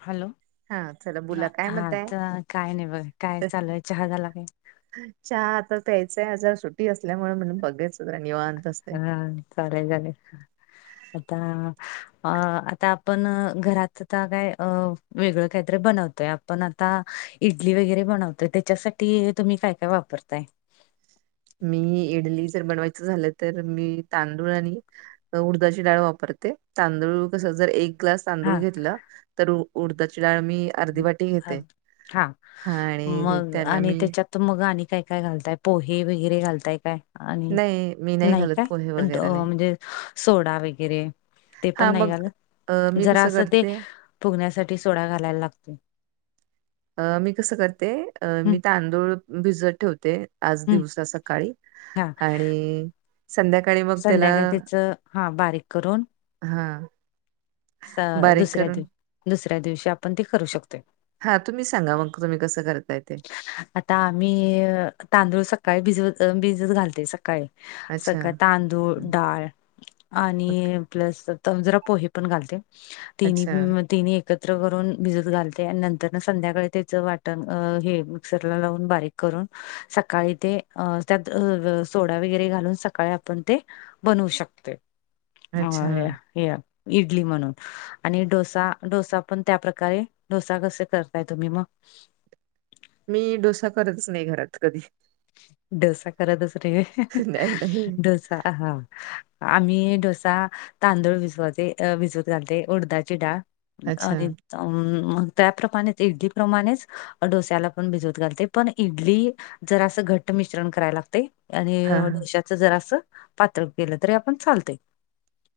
Hello! हा चला हा बोला काय मत आहे. आता काय नाही, बघा काय चालू हाय चहा झाला काय? चहा आता प्यायचं आजा सुट्टी असल्यामुळे म्हणून बघायचं निवांत असते. हा चालेल चालेल आता अ आता आपण घरात आता काय अ वेगळं काहीतरी बनवतोय आप पण आता इडली वगैरे बनवतोय त्याच्यासाठी तुम्ही काय काय वापरताय? मी इडली जर बनवायचं झालं तर मी तांदूळ आणि उडदाची डाळ वापरते तांदूळ कसं जर एक ग्लास तांदूळ हा घेतलं तर उडदाची डाळ मी अर्धी वाटी हा घेते. हा आणि त्याला मी त मग आणि काय काय घालताय पोहे वगैरे घालताय काय? आणि नाही मी नाही घालत काय पोहे वगैरे नाही म्हणजे सोडा वगैरे ते पण हा नाही मग अ घालत मी जरा कसं असं ते करते फुगण्यासाठी सोडा घालायला लागतो अ मी कसं करते. मी तांदूळ भिजत ठेवते आज हं, दिवसा सकाळी हां. आणि संध्याकाळी मग त्याला संध्याकाळी त्याचं हां, बारीक करून हा दुसऱ्या दिव दुसऱ्या दिवशी आपण ते करू शकतोय हा तुम्हीच सांगा मग तुम्ही कसं करताय ते? आता आम्ही तांदूळ सकाळी भिजवत भिजत घालते सकाळी अच्छा. सकाळ तांदूळ हं, डाळ ओके. आणि प्लस त जरा पोहे पण घालते तिन्ही अच्छा, तिन्ही एकत्र करून भिजत घालते आणि नंतर न संध्याकाळी त्याचं वाटण हे मिक्सरला लावून बारीक करून सकाळी ते त्यात सोडा वगैरे घालून सका काय आपण ते बनवू शकतोय अच्छा. अ हे इडली म्हणून आणि डोसा डोसा पण त्या प्रकारे डोसा कसे करताय तुम्ही म? मी डोसा करतच नाही घरात कधी डोसा करतच नाही होय नाही, नाही. डोसा हा‌ आम्ही डोसा, तांदूळ भिजवाते भिजवत घालते उडदाची डाळ अच्छा. आणि अं त्याप्रमाणेच इडली प्रमाणेच डोस्याला पण भिजवत घालते पण इडली जरासं घट्ट मिश्रण कराय लागतय आणि हां, हां. डोश्यात जरासं पातळ केलं तरी आपण चालतय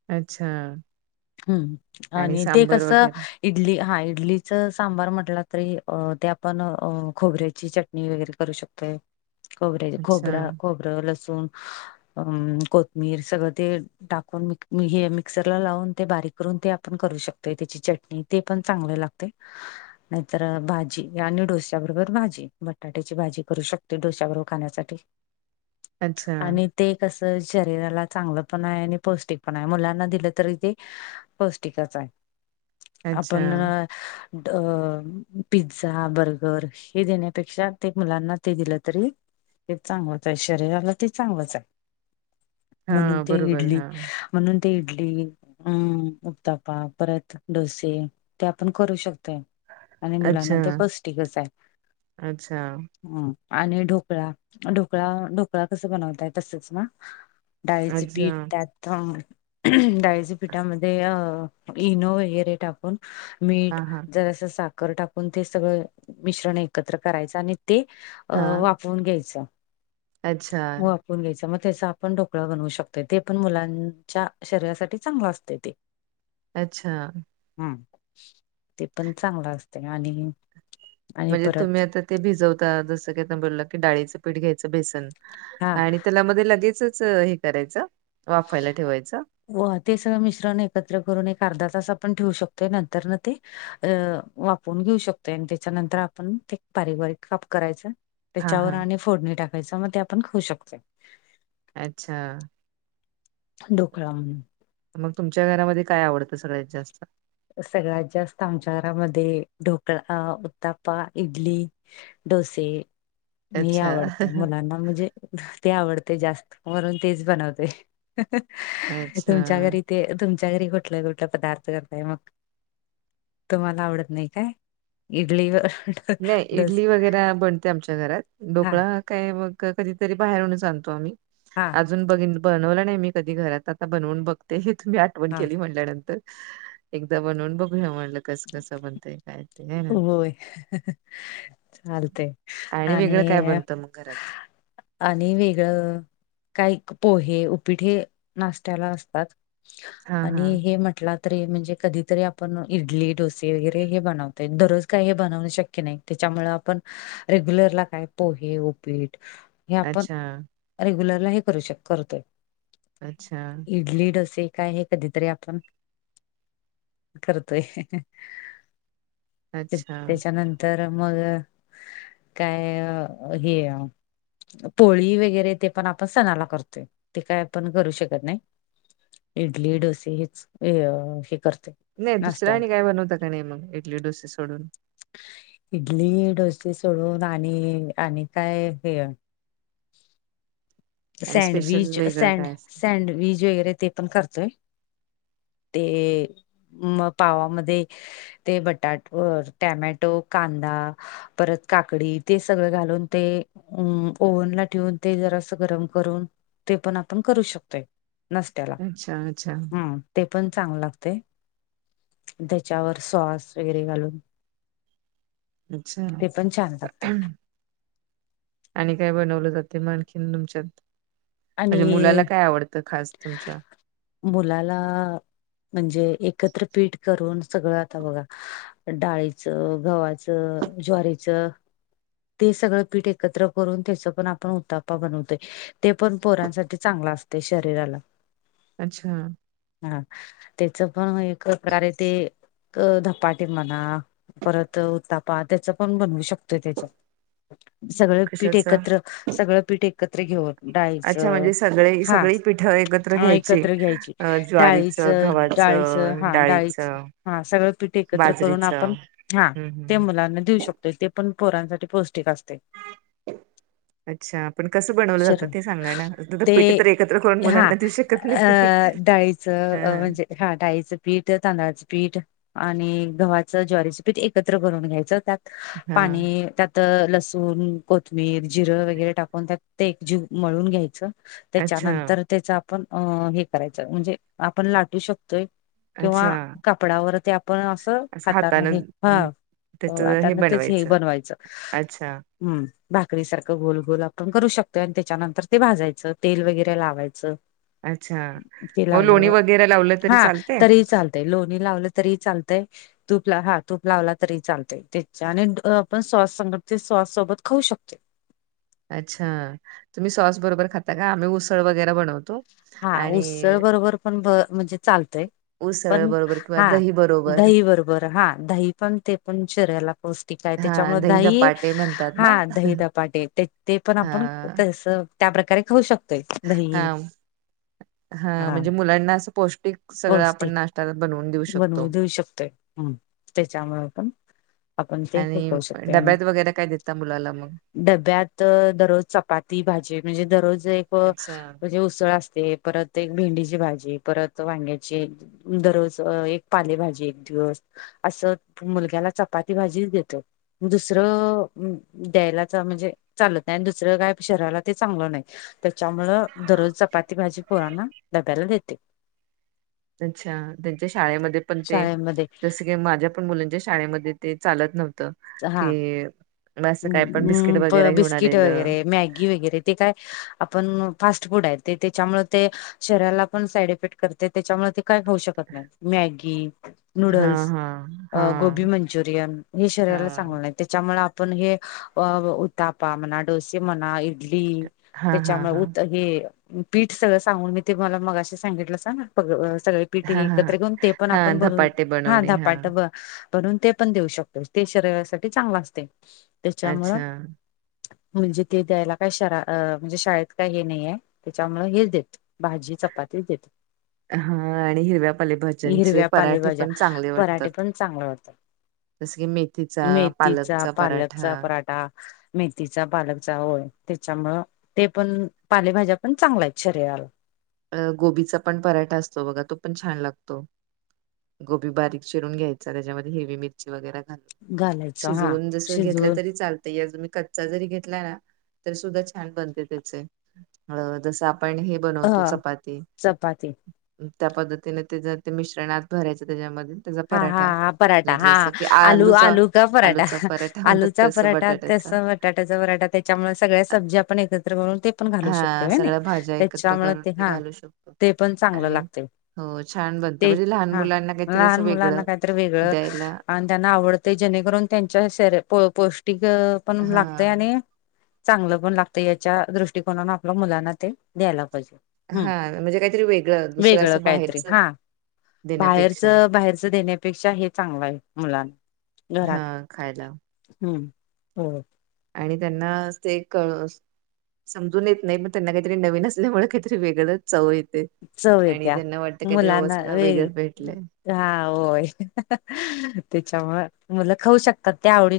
अच्छा हम्म आणि ते सांबर कसं वगैरे. इडली हा इडलीचं सांबार म्हटला तरी ते आपण खोबऱ्याची चट टणी वगैरे करू शकतोय खोबरं अच्छा, खोबर खोबरं लसूण अ कोथमीर सगळं ते टाकून म हे मिक्सरला लावून ते बारीक करून ते आपण करू शकतोय त्याची चटणी ते पण चांगल लागते. नाहीतर भाजी आणि डोस्या बरोबर भाजी बटाट्याची भाजी करू शक तोय डोश्याबरोबर खाण्यासाठी अच्छा, आणि ते कसं शरीराला चांगलं पण आहे आणि पौष्टिक पण आहे मुलांना दिलं तरी ते पौष्टिकच आहे अच्छा. आपण पिझ्झा बर्गर हे देण्यापेक्षा ते मुलांना ते दिलं तरी ते चांगलंच आहे शरीराला ते चांगलंच आहे. म्हणून हां, ते बरोबर. इडली हां. म्हणून ते इडली हम्म उक्तापा परत डोसे ते आपण करू शकतोय. आणि अच्छा, मुलांना ते पौष्टिकच आहे. अच्छा, ह आणि ढोकळा ढोकळा ढोकळा कस बनवताय तसच ना. डाळीच अच्छा. पीठ त्यात डाळीच्या पीठामध्ये अ इनो वगैरे टाक न मीठ हां, हां. जरास सा टाकून ते सगळं मिश्रण एकत्र करायचं आणि ते अ हां. वाफऊन घ्यायचं. अच्छा वाफऊन घ्यायच मग त्याचा आपण ढोकळा बनवू शकतो ते पण मुलांच्या शरीरासाठी चांगलं असते ते. [inaudible] अच्छा हम् ते पण चांगलं असते आणि आणि म्हणजे परत तुम्ही आता ते भिजवता जसं की आ बोलला क डाळीचं पीठ घ्यायचं बेसन हा आणि त्याला मध्ये लगेचच हे करायचं वाफायला ठेवायचं व ते सगळं मिश्रण एकत्र करून एक अर्धा तास आपण ठेवू शकतोय नंतर ना ते अ वापरून घेऊ शकतोय आणि त्याच्यानंतर आपण ते बारीक बारीक काप करायचं. हां, त्याच्यावर हां. आणि फोडणी टाकायच मग ते आपण खाऊ शकतोय. अच्छा ढोकळा मग तुमच्या घरामध्ये काय आवडतं सगळ्यात जास्त. सगळ्यात जास्त आमच्या घरामध्ये ढोकळा, उत्तापा, इडली. डोसे हे अच्छा. आवडतं मुलांना म्हणजे ते आवडते जास्त वरून तेच बनवते अच्छा. तुमच्या घरी ते तुमच्या घरी कुठले कुठले पदार्थ करताय मग तुम्हाला आवडत नाही काय इडली व नाही इडली वगैरे बनते आमच्या घरात हा डोकळा काय कधीतरी बाहेरूनच आणतो आम्ही हा अजून ब बनवला नाही मी कधी घरात आता बनवून बघते हे तुम्ही आठवण हा केली म्हणल्यानंतर एकदा बनवून बघूया म्हणलं कस कसं बनतय काय ते, है ना? होय चालते वेगळं काय आणि बनतं मग घरात? आणि वेगळं काही पोहे उपीठे नाशत्याला असतात हा हा. आणि हे म्हटलं तरी म्हणजे कधीतरी आपण इडली डोसे वगैरे हे बनवतो दररोज काही हे बनवण शक्य नाही त्याच्या मुळे आपण रेग्युलरला काय पोहे ओपीट हे आपण अच्छा, रेग्युलरला हे करू शक करतोय अच्छा इडली डोसे काय हे कधीतरी आपण करतोय अच्छा. त्याच्यानंतर मग काय हे पोळी वगैरे ते पण आपण सणाला करतोय ते काय आपण करू शकत नाही इडली डोसे हेच हे करते नाही दुसऱ्या आणि नाश्त्याला काय बनवता का नाही मग इडली डोसे सोडून इडली डोसे सोडून आणि आणि काय हे आणि स्पेशल सँडविच वेगळं सड काय असतं? सँडविच वगैरे ते पण करतोय. ते म पावामध्ये ते बटाट टॉमॅटो कांदा परत काकडी ते सगळ घालून ते ओव्हनला ठेवून ते जरा अस गरम करून ते पण आपण करू शकतोय नसत्याला अच्छा, अच्छा, हम ते पण चांग लागते. त्याच्यावर सॉस वगैरे घालून. अच्छा ते पण छान लागतय आणि काय बनवलं जाते आणखीन तुमच्यात म्हणजे आणि मुलाला काय आवडतं खास तुमच्या मुलाला म्हणजे एकत्र पीठ करून सगळं आता बघा. डाळीचं गव्हाचं ज्वारीच ते सगळं पीठ एकत्र करून त्याच पण आपण उतपा बनवतोय ते पण पोरांसाठी चांगला असते शरीराला अच्छा हा त्याच पण एक प्रकारे ते धपाटे म्हणा. परत तापा त्याच पण बनवू शकतोय त्याच सगळं पीठ कशाचं? एकत्र सगळं पीठ एकत्र घेऊन. डाळीच अच्छा म्हणजे सगळे हा सगळी पिठं एकत्र घ्यायची. एकत्र घ्यायची अ डाळी ज्वारीचं, डाळीचं गव्हाचं, हा डाळीच डाळीचं, हा सगळं पीठ एकत्र करून आपण बाजरीचं. हा हम्म ते हम्म. मुलांना देऊ शकतो ते पण पोरांसाठी पौष्टिक असते. अच्छा पण कसं बनवलं शरीर जातं ते सांगा ना ते पीठ तर एकत्र करून हा मुलांना देऊ शकत नाही. अ हां म्हणजे हा डाळीचं पीठ तांदळाचं पीठ आणि गव्हाचं ज्वारीचं पीठ एकत्र करून घ्यायचं त्यात हां पाणी त्यात लसूण कोथबिर जिरं वगैरे टाकून त्यात ते एक जीव मळून घ्यायचं अच्छा त्याच्यानंतर त्याच आपण हे करायचं म्हणजे आपण लाटू शकतोय किंवा अच्छा का? पडावर आपण हात असं हातानं हे हा अं, आताना तेच हे बनवायचं. अच्छा हम् भाकरी सारखं गोलघोल आपण करू शकतो. आणि त्याच्यानंतर ते भाजायचं तेल वगैरे लावायचं. अच्छा ते मग लोणी लावल्यावर वगैरे लावलं तरी हा चालते. तरी चालतय लोणी लावलं तरी चालतंय. तूप ला हा तूप लावला तरी चालतय त्याचच्या आणि आपण सॉस सग ते सॉस सोबत खाऊ शकते. अच्छा तुम्ही सॉस बरोबर खाता का आम्ही उसळ वगैरे बनवतो. हा उत्सळ आणि बरोबर पण म्हणजे चालतय. उसळ पण बरोबर किंवा हा दही बरोबर दही बरोबर हा दही पण ते पण चेिऱ्याला पोहोचत. ठीकय त्याच्यामुळे हां दही धपाटे म्हणतात ना हा दही दपाटे त्या ते पण आपण हां तसं. त्या प्र्रकारे खाऊ शकतोय दही हा म्हणजे मुलांना असं पौष्टिक सगळं पौष्टिक आपण नाश््या बनवून देऊ शकतो. बनवू देऊ शकते. तचाामा व आपण ते हे आणि करू शकतोय आणि डब्यात वगैरे काय देतता मुलाला मग डब्यात दररोज चपाती भाजी म्हणजे दररोज एक अच्छा. म्हणजे उसळ अस. परत एक भेंडीची भाजी परत वांग्याची दररोज एक पालेभाजी एक दिवस असं मुलग्याला चपाती भाजी देतं. दुसरं द्यालाचा म्हणजे चालत नाही आणि दुसरं काय शहराला ते चांगलं नाही त्याच्यामुळ दररोज चपाती भाजी पोरांना डब्याला देते अच्छा त्यांच्या शाळेमध्ये पण ते शाळेमध्ये जस माझ्या पण मुलांच्या शाळेमध्ये ते चालत नव्हतं हा की मग असं काय पण वगैरे घेऊन बिस्किट आलेलं वगैरे मॅगी वगैरे ते काय आपण फास्ट फूड आहे ते त्याच्यामुळे ते शरीला पण साईड इफेक्ट करते त्याच्यामुळे नाही मूड हा हा हा. म हा. त्याच्यामुळे आपण हे त म्ह डो म्ह ली हा हा त्याच्यामुळे हा उत हे पीठ सगळं सांगून मी ते मला मगाशी सांगितलं स ना सगळे हा हा पिठी हा एकत्र घेऊन ते पण हा आपण बोल धपाटे हा बनवणे धापाट ब म्हणून ते पण देऊ शकत ते शरीरासाठी चांगला असते त्याच्यामुळं अच्छा म्हणजे ते द्यायला काय शरा म्हणजे शाळेत काय हे नाही आहे त्याच्यामु हेच देत भाजी चपाती देते हा आणि हिरव्या पालेभाज्यांचे हिरव्या पराठे पालेभाज्या पण चांगले वाटतात. पराठे पण चांगले होतात जसं की मेथी मेथीचा पालकचा पराठा मेथीचा पालकचा होय त्याच्यामुळ ते पण पालेभाज्या पण चांगल्याय शरीराला अ गोबीचा पण पराठा असतो बघा तो पण छान लागतो गोबी बारीक चिरून घ्यायचा त्याच्यामध्ये हेवी मिरची वगैरे घालू घालायचं हा शिजवून जस घेतलं शिजवून तरी चालत याजु मी कच्चा जरी घेतला ना तरी सुद्धा छान बनते त्याच जस आपण हे बन ह त चपाती चपाती त्या पद्धतीने ते ज ते मिश्रणात भरायच त्याच्यामध्ये त्याचा हा हा पराठा हा पराठा हा जसं की आलू आलूचा आलू का पराठा आलूचा पराठा म्हणतात आलूचा तसं पराठा तस बटाट्याचा वाट बटाटाचा वराटा त्याच्यामुळे सगळ्या सब्जी आपण एकत्र बनून ते पण घालू हा शकतो सगळ्या भाज्या एकत्र त्याच्यामुळे करून ते हा घालू शकतो ते पण चांगलं आणि लागत हो छान बनत म्हणजे लहान मुलांना काहीतरी अस वेग काते वेळ ना आवड जेणेकरून त्यांच्या श पौष्टिक पण लागते हा आणि चांगलं पण लागतं याच्या दृष्टीकोनान आपल्या मुलांना ते द्यायला पाहिजे ह हां, म्हणजे काहीतरी वेगळं दुसरं वेगळं असं काहीतरी बाहेरचं हा बाहेरच देण्यापेक्षा. बाहेर देण्यापेक्षा हे चांगलं आहे मुलांना घरात हां, खायला हम्म हो आणि त्यांना ते क समजून येत नाही पण त्यांना काहीतरी नवीन असल्यामुळे काहीतरी वेगळंच चव येते चव आणि येत्या त्यांना वाटतं काहीतरी मुलांना वस्थेला वे वेगळं भेटलंय हा होय त्याच्यामु म्हल खाऊ शकतात ते आवडी